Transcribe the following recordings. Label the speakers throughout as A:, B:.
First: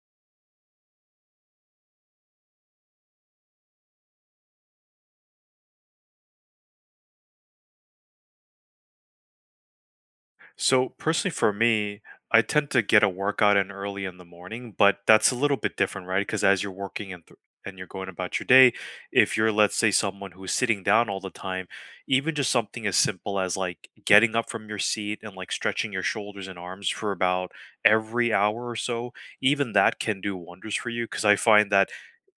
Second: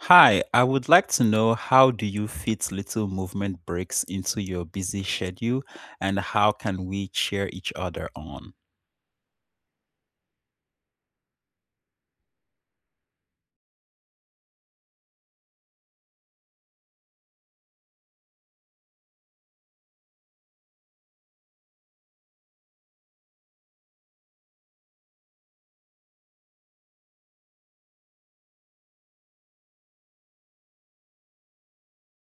A: Hi, I would like to know how do you fit little movement breaks into your busy schedule and how can we cheer each other on?
B: So personally for me, I tend to get a workout in early in the morning, but that's a little bit different, right? Because as you're working and you're going about your day, if you're, let's say, someone who's sitting down all the time, even just something as simple as like getting up from your seat and like stretching your shoulders and arms for about every hour or so, even that can do wonders for you because I find that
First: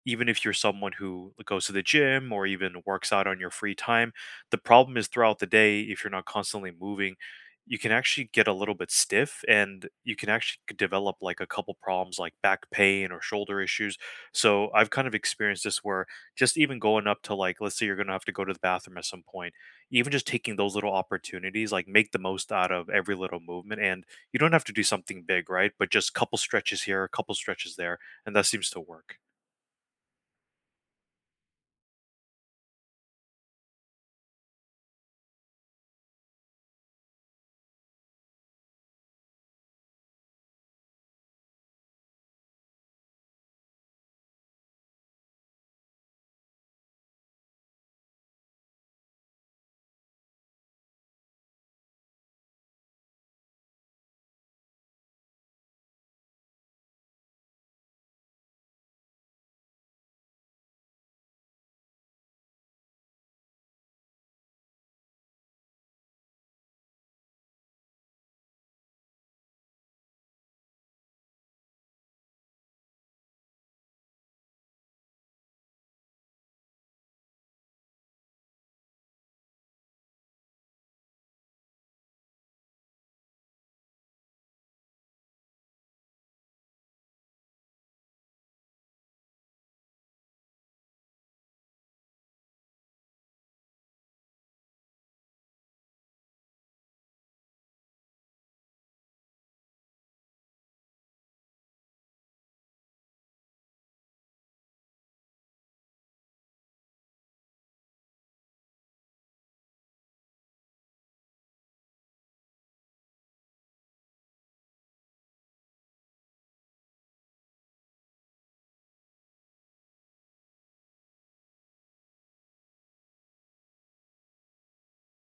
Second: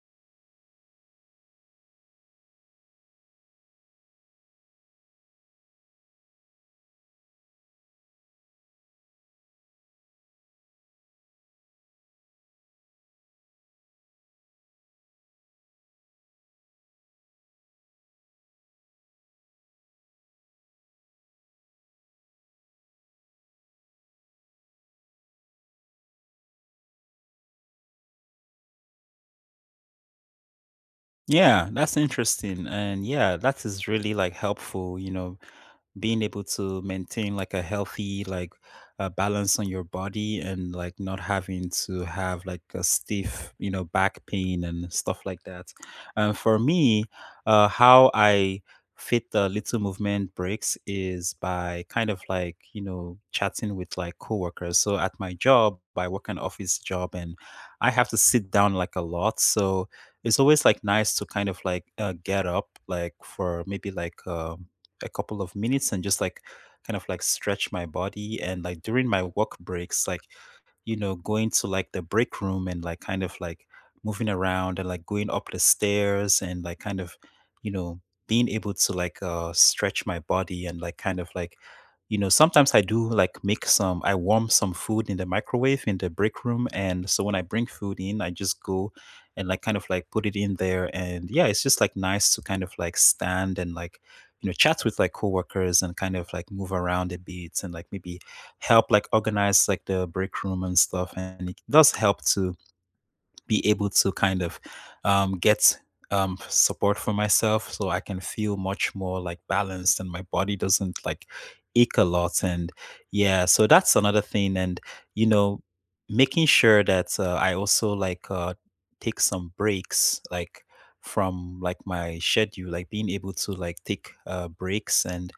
B: even if you're someone who goes to the gym or even works out on your free time, the problem is throughout the day if you're not constantly moving you can actually get a little bit stiff and you can actually develop like a couple problems like back pain or shoulder issues. So I've kind of experienced this where just even going up to, like, let's say you're going to have to go to the bathroom at some point, even just taking those little opportunities, like make the most out of every little movement. And you don't have to do something big, right? But just couple stretches here, a couple stretches there. And that seems to work.
A: Yeah, that's interesting. And yeah, that is really like helpful, you know, being able to maintain like a healthy like balance on your body and like not having to have like a stiff you know back pain and stuff like that. And for me, how I fit the little movement breaks is by kind of like you know chatting with like coworkers. So at my job I work an office job and I have to sit down like a lot, so it's always like nice to kind of like get up like for maybe like a couple of minutes and just like kind of like stretch my body and like during my walk breaks like, you know, going to like the break room and like kind of like moving around and like going up the stairs and like kind of, you know, being able to like stretch my body and like kind of like, you know, sometimes I do like make some, I warm some food in the microwave in the break room. And so when I bring food in, I just go and like kind of like put it in there. And yeah, it's just like nice to kind of like stand and like, you know, chat with like coworkers and kind of like move around a bit and like maybe help like organize like the break room and stuff. And it does help to be able to kind of get support for myself so I can feel much more like balanced and my body doesn't like ache a lot. And yeah, so that's another thing. And you know, making sure that I also like take some breaks like from like my schedule, like being able to like take breaks and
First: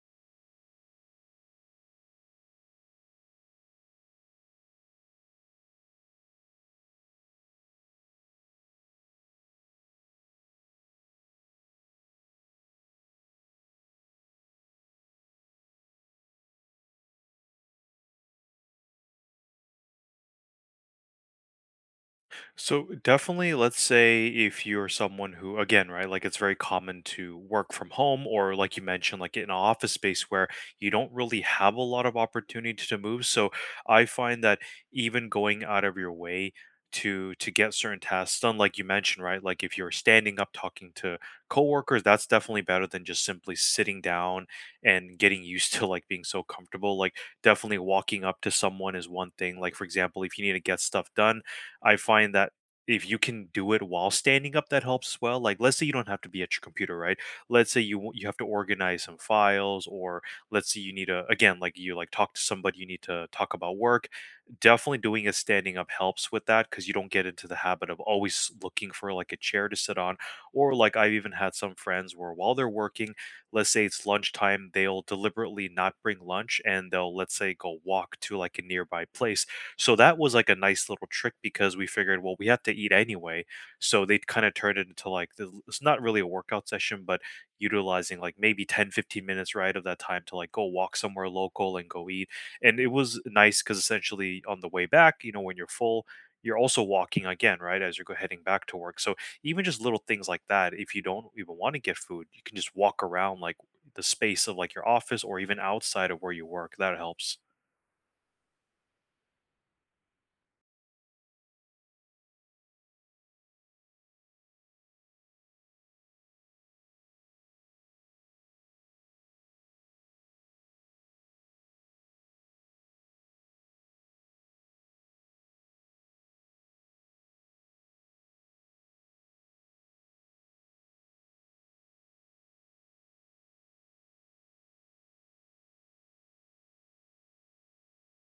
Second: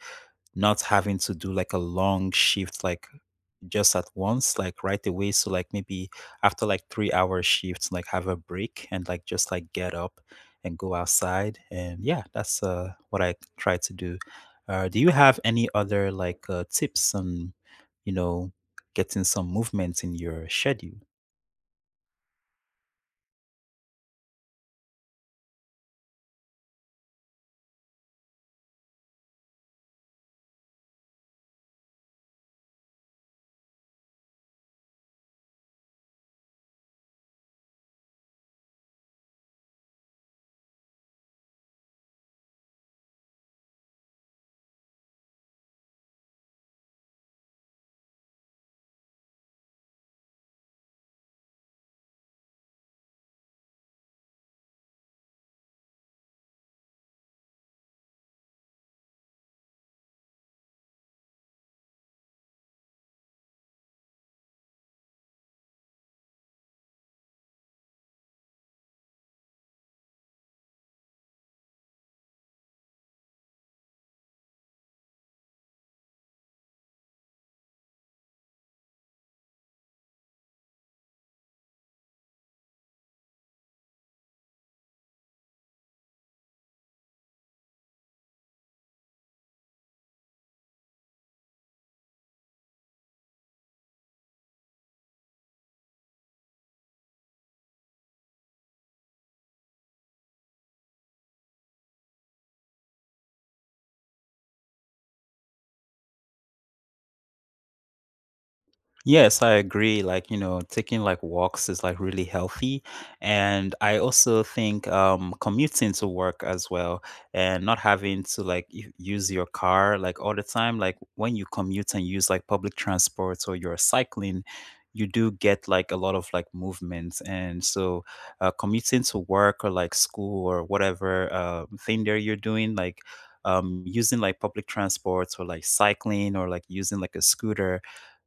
A: not having to do like a long shift like just at once, like right away. So like maybe after like 3 hour shifts, like have a break and like just like get up and go outside. And yeah, that's what I try to do. Do you have any other like tips on, you know, getting some movement in your schedule?
B: So definitely, let's say if you're someone who, again, right, like it's very common to work from home or like you mentioned, like in an office space where you don't really have a lot of opportunity to move. So I find that even going out of your way to get certain tasks done, like you mentioned, right, like if you're standing up talking to coworkers, that's definitely better than just simply sitting down and getting used to like being so comfortable. Like definitely walking up to someone is one thing. Like, for example, if you need to get stuff done, I find that if you can do it while standing up, that helps as well. Like, let's say you don't have to be at your computer, right? Let's say you you have to organize some files, or let's say you need to, again, like you like talk to somebody, you need to talk about work. Definitely doing a standing up helps with that because you don't get into the habit of always looking for like a chair to sit on. Or like I've even had some friends where while they're working, let's say it's lunchtime, they'll deliberately not bring lunch and they'll, let's say, go walk to like a nearby place so that was like a nice little trick because we figured, well, we have to eat anyway. So they kind of turned it into like the, it's not really a workout session, but utilizing like maybe 10, 15 minutes right of that time to like go walk somewhere local and go eat. And it was nice because essentially on the way back, you know, when you're full, you're also walking again, right? As you're heading back to work. So even just little things like that, if you don't even want to get food, you can just walk around like the space of like your office or even outside of where you work. That helps.
A: Yes, I agree. Like, you know, taking like walks is like really healthy. And I also think commuting to work as well and not having to like use your car like all the time. Like when you commute and use like public transport or you're cycling, you do get like a lot of like movement. And so commuting to work or like school or whatever thing there you're doing, like using like public transports or like cycling or like using like a scooter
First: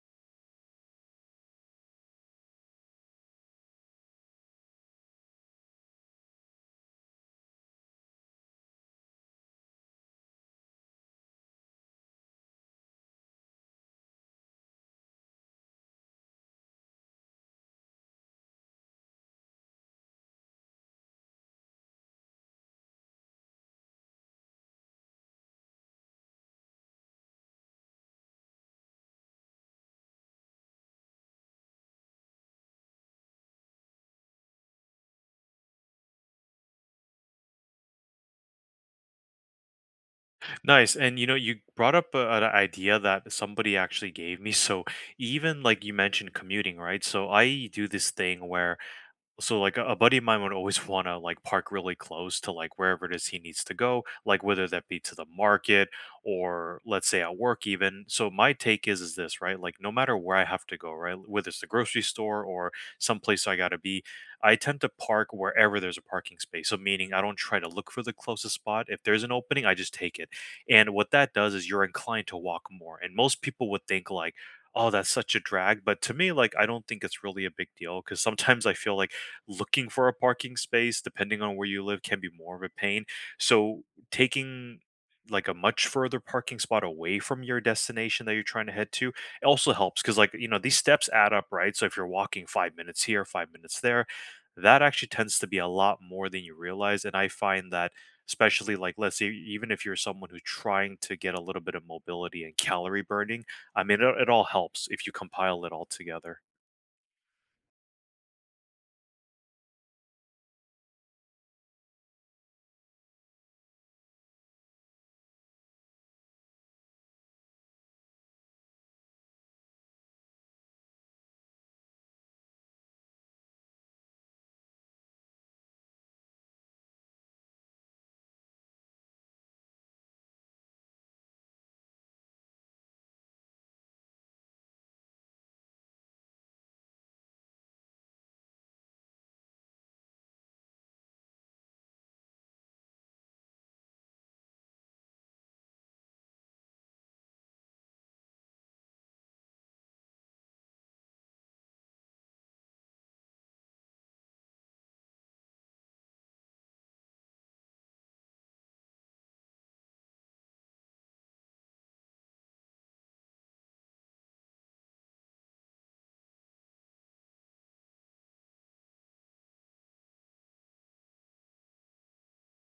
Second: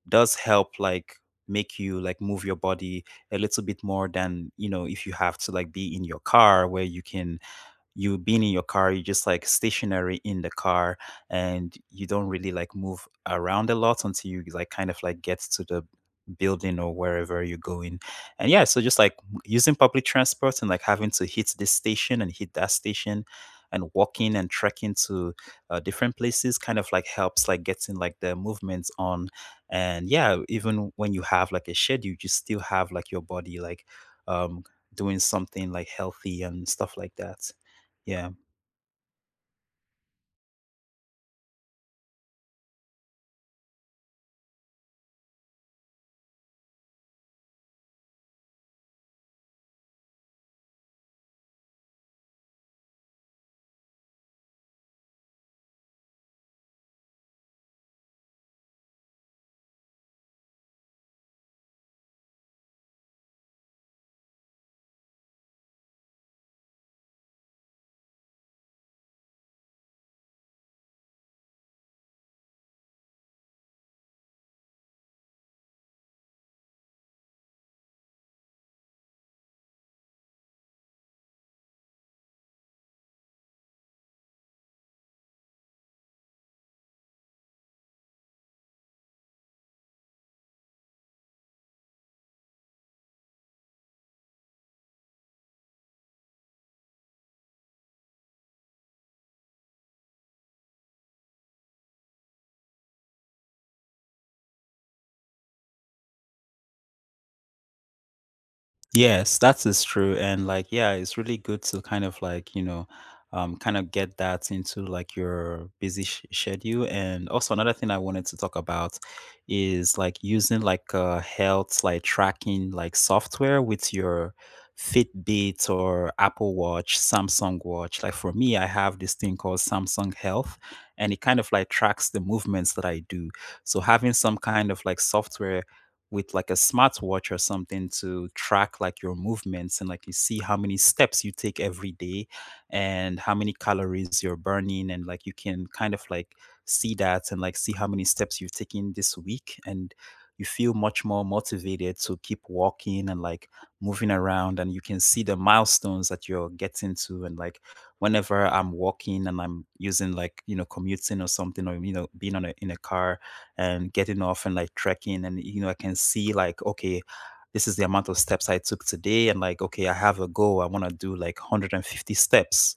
A: does help like make you like move your body a little bit more than you know if you have to like be in your car where you can you being in your car, you're just like stationary in the car and you don't really like move around a lot until you like kind of like get to the building or wherever you're going. And yeah, so just like using public transport and like having to hit this station and hit that station and walking and trekking to different places kind of like helps like getting like the movements on. And yeah, even when you have like a schedule you still have like your body like um doing something like healthy and stuff like that. Yeah.
B: Nice. And you know, you brought up a, an idea that somebody actually gave me. So even like you mentioned commuting, right? So I do this thing where so like a buddy of mine would always want to like park really close to like wherever it is he needs to go, like whether that be to the market or let's say at work. Even so, my take is this, right? Like no matter where I have to go, right, whether it's the grocery store or someplace I gotta be, I tend to park wherever there's a parking space, so meaning I don't try to look for the closest spot. If there's an opening I just take it, and what that does is you're inclined to walk more. And most people would think like, oh, that's such a drag, but to me, like, I don't think it's really a big deal because sometimes I feel like looking for a parking space, depending on where you live, can be more of a pain. So taking like a much further parking spot away from your destination that you're trying to head to, it also helps because, like, you know, these steps add up, right? So if you're walking 5 minutes here, 5 minutes there, that actually tends to be a lot more than you realize. And I find that, especially, like, let's say even if you're someone who's trying to get a little bit of mobility and calorie burning, I mean, it all helps if you compile it all together.
A: Yes, that is true. And like, yeah, it's really good to kind of like, you know, kind of get that into like your busy schedule. And also another thing I wanted to talk about is like using like a health like tracking like software with your Fitbit or Apple Watch, Samsung Watch. Like for me, I have this thing called Samsung Health, and it kind of like tracks the movements that I do. So having some kind of like software with like a smartwatch or something to track like your movements and like you see how many steps you take every day and how many calories you're burning and like you can kind of like see that and like see how many steps you've taken this week and you feel much more motivated to keep walking and like moving around and you can see the milestones that you're getting to. And like whenever I'm walking and I'm using like you know commuting or something or you know being on a, in a car and getting off and like trekking and you know I can see like okay, this is the amount of steps I took today. And like okay, I have a goal, I want to do like 150 steps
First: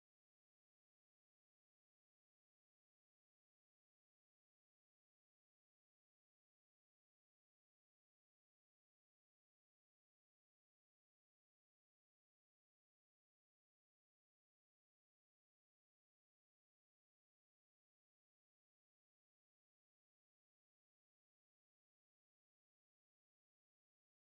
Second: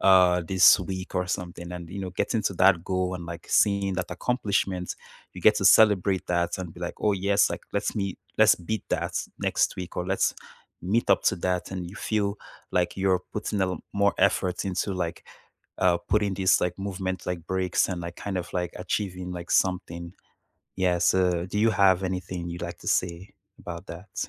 A: this week or something. And you know, getting to that goal and like seeing that accomplishment, you get to celebrate that and be like oh yes, like let's meet, let's beat that next week or let's meet up to that. And you feel like you're putting a more effort into like putting this like movement like breaks and like kind of like achieving like something. Yeah, so do you have anything you'd like to say about that?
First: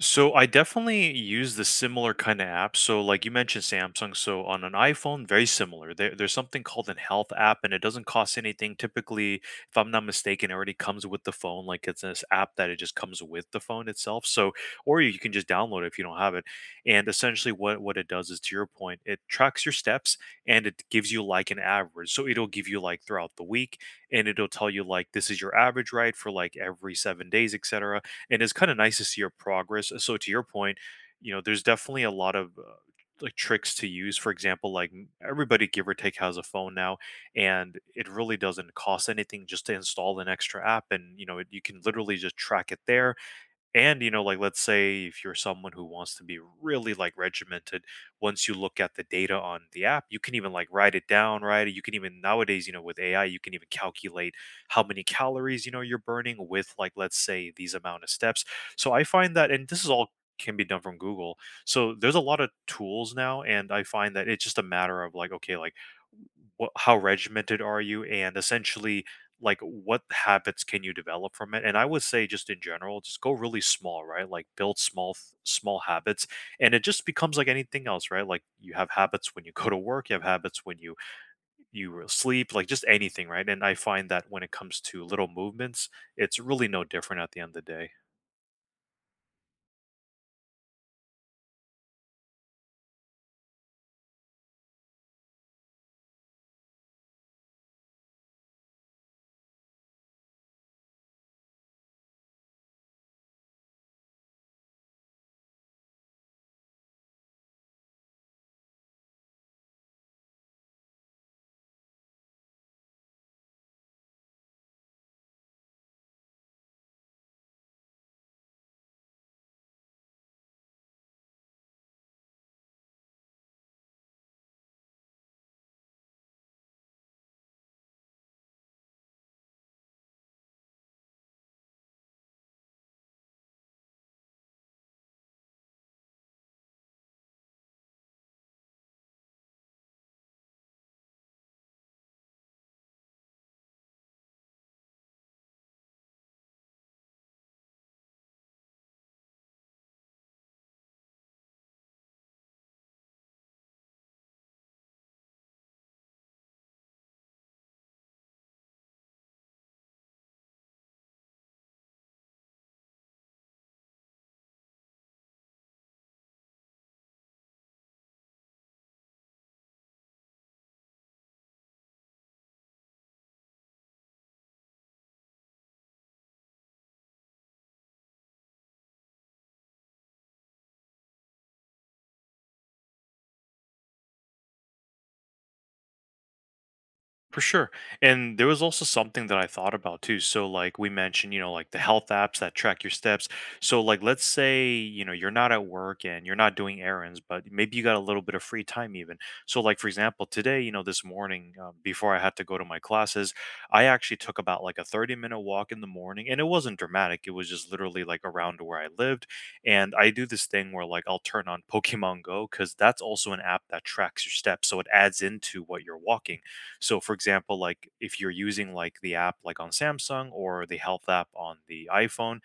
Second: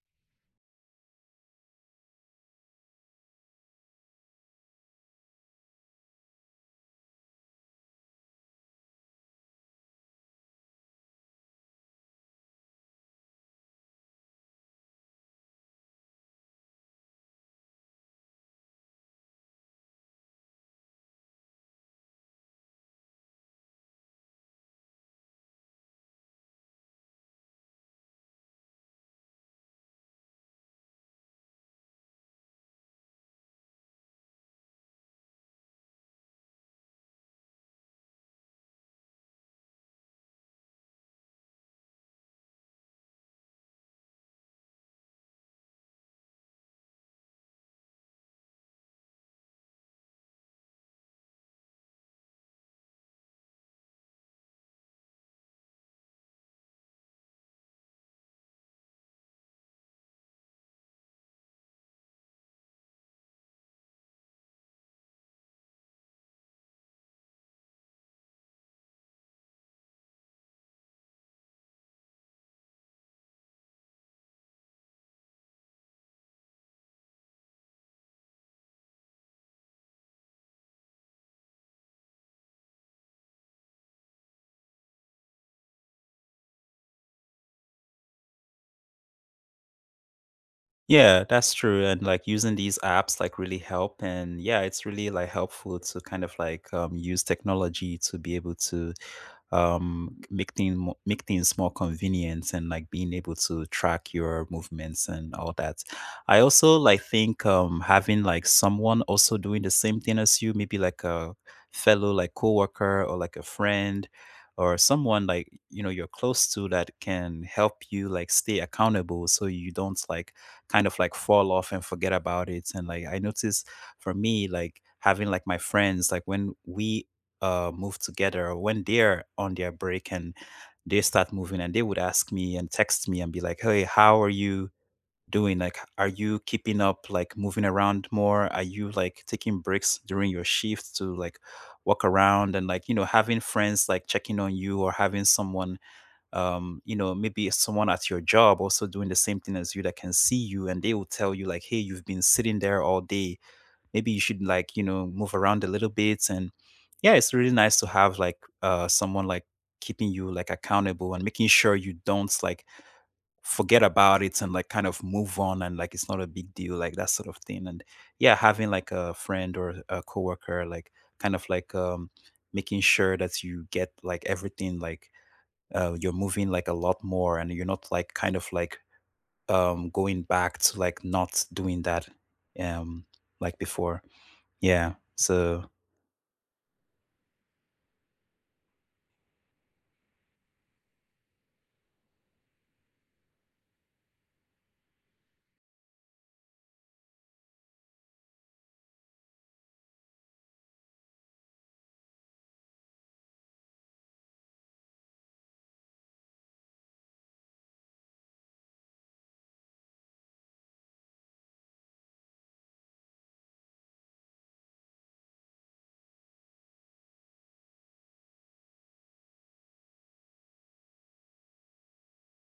B: So I definitely use the similar kind of app. So like you mentioned Samsung, so on an iPhone, very similar. There's something called an health app and it doesn't cost anything. Typically, if I'm not mistaken, it already comes with the phone. Like it's this app that it just comes with the phone itself. So or you can just download it if you don't have it. And essentially what it does is, to your point, it tracks your steps and it gives you like an average. So it'll give you like throughout the week and it'll tell you like this is your average right for like every 7 days, etc and it's kind of nice to see your progress. So to your point, you know, there's definitely a lot of like tricks to use. For example, like everybody give or take has a phone now, and it really doesn't cost anything just to install an extra app, and you know, you can literally just track it there. And you know, like, let's say if you're someone who wants to be really like regimented, once you look at the data on the app you can even like write it down, right? You can even nowadays, you know, with AI you can even calculate how many calories, you know, you're burning with, like, let's say these amount of steps. So I find that, and this is all can be done from Google, so there's a lot of tools now. And I find that it's just a matter of like, okay, like how regimented are you? And essentially like what habits can you develop from it? And I would say, just in general, just go really small, right? Like build small small habits. And it just becomes like anything else, right? Like you have habits when you go to work, you have habits when you sleep, like just anything, right? And I find that when it comes to little movements it's really no different at the end of the day.
A: Yeah, that's true. And like using these apps like really help. And yeah, it's really like helpful to kind of like use technology to be able to make things make things more convenient and like being able to track your movements and all that. I also like think having like someone also doing the same thing as you, maybe like a fellow like coworker or like a friend or someone like you know you're close to that can help you like stay accountable so you don't like kind of like fall off and forget about it. And like I notice for me like having like my friends like when we move together or when they're on their break and they start moving and they would ask me and text me and be like hey, how are you doing, like are you keeping up like moving around more, are you like taking breaks during your shift to like walk around. And like you know having friends like checking on you or having someone you know maybe someone at your job also doing the same thing as you that can see you and they will tell you like hey, you've been sitting there all day, maybe you should like you know move around a little bit. And yeah, it's really nice to have like someone like keeping you like accountable and making sure you don't like forget about it and like kind of move on and like it's not a big deal, like that sort of thing. And yeah, having like a friend or a coworker like kind of like making sure that you get like everything like you're moving like a lot more and you're not like kind of like going back to like not doing that um like before. Yeah. So,
B: For sure. And there was also something that I thought about too. So like we mentioned, you know, like the health apps that track your steps. So like let's say, you know, you're not at work and you're not doing errands, but maybe you got a little bit of free time even. So like for example, today, you know, this morning, before I had to go to my classes, I actually took about like a 30-minute walk in the morning and it wasn't dramatic. It was just literally like around where I lived. And I do this thing where like I'll turn on Pokemon Go cuz that's also an app that tracks your steps. So it adds into what you're walking. So, for example, like if you're using like the app like on Samsung or the health app on the iPhone,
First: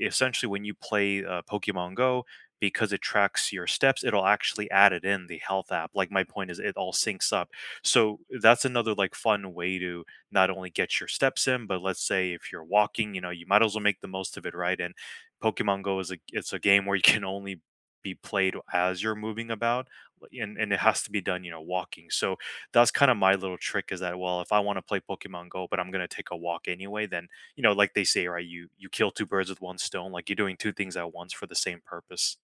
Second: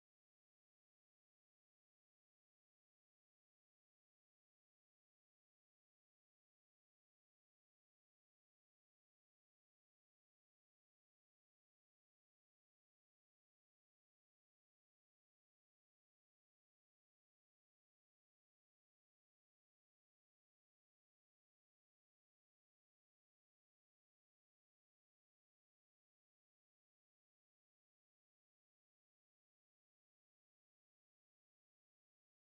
B: essentially when you play Pokemon Go, because it tracks your steps, it'll actually add it in the health app. Like my point is, it all syncs up. So that's another like fun way to not only get your steps in, but let's say if you're walking, you know, you might as well make the most of it, right? And Pokemon Go is a, it's a game where you can only be played as you're moving about, and it has to be done, you know, walking. So that's kind of my little trick, is that, well, if I want to play Pokemon Go, but I'm gonna take a walk anyway, then you know, like they say, right? You kill two birds with one stone. Like you're doing two things at once for the same purpose.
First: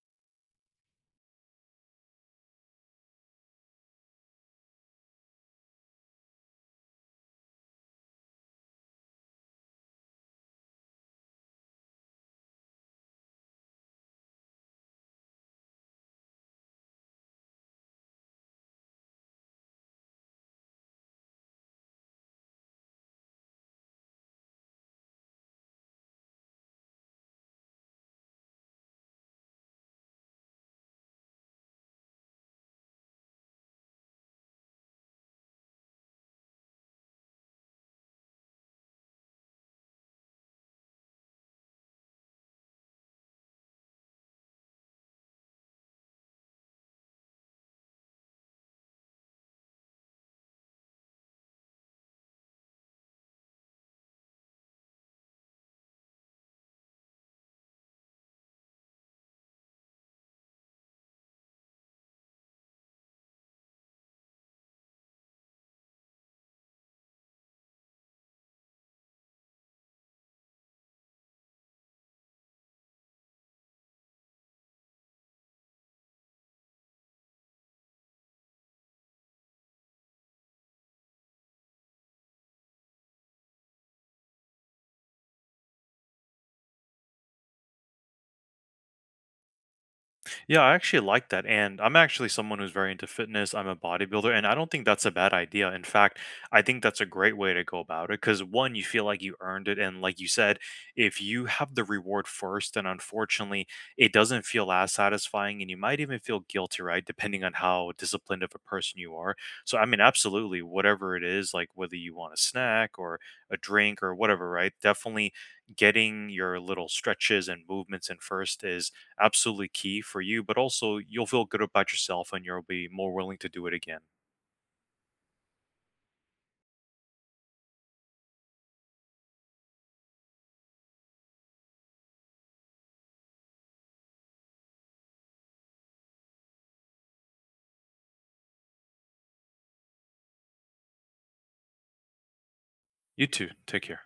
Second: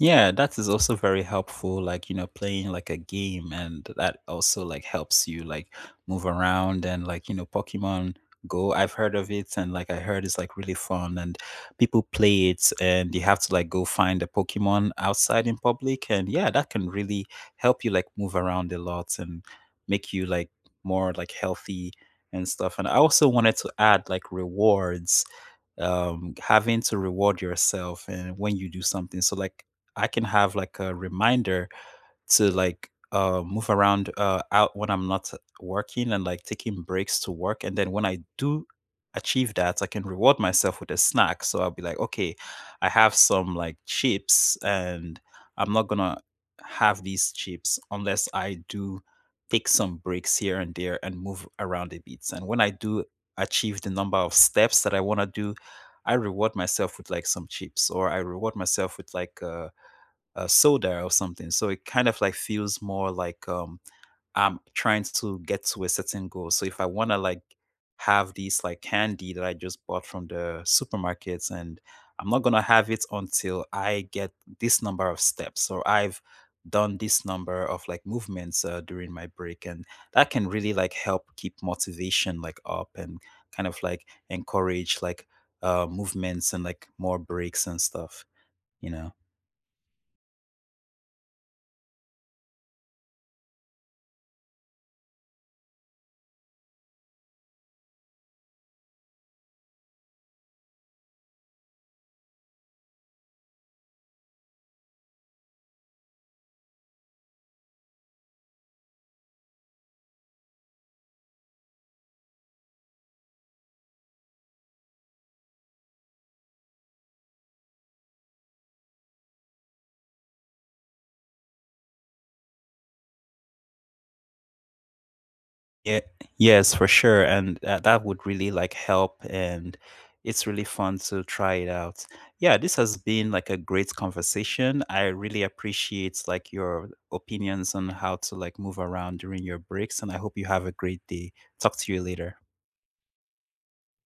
A: yeah, that is also very helpful, like, you know, playing like a game and that also like helps you like move around. And like, you know, Pokemon Go, I've heard of it and like I heard it's like really fun and people play it and you have to like go find a Pokemon outside in public. And yeah, that can really help you like move around a lot and make you like more like healthy and stuff. And I also wanted to add like rewards, having to reward yourself and when you do something. So like I can have like a reminder to like move around out when I'm not working and like taking breaks to work. And then when I do achieve that, I can reward myself with a snack. So I'll be like, okay, I have some like chips and I'm not gonna have these chips unless I do take some breaks here and there and move around a bit. And when I do achieve the number of steps that I want to do, I reward myself with like some chips or I reward myself with like soda or something. So it kind of like feels more like I'm trying to get to a certain goal. So if I want to like have these like candy that I just bought from the supermarkets and I'm not going to have it until I get this number of steps or I've done this number of like movements during my break. And that can really like help keep motivation like up and kind of like encourage like movements and like more breaks and stuff, you know.
B: Yeah, I actually like that. And I'm actually someone who's very into fitness. I'm a bodybuilder, and I don't think that's a bad idea. In fact, I think that's a great way to go about it because, one, you feel like you earned it. And like you said, if you have the reward first, then unfortunately, it doesn't feel as satisfying. And you might even feel guilty, right? Depending on how disciplined of a person you are. So, I mean, absolutely, whatever it is, like whether you want a snack or a drink or whatever, right? Definitely getting your little stretches and movements in first is absolutely key for you, but also you'll feel good about yourself and you'll be more willing to do it again.
A: Yeah, yes, for sure. And that would really like help. And it's really fun to try it out. Yeah, this has been like a great conversation. I really appreciate like your opinions on how to like move around during your breaks. And I hope you have a great day. Talk to you later.
B: You too. Take care.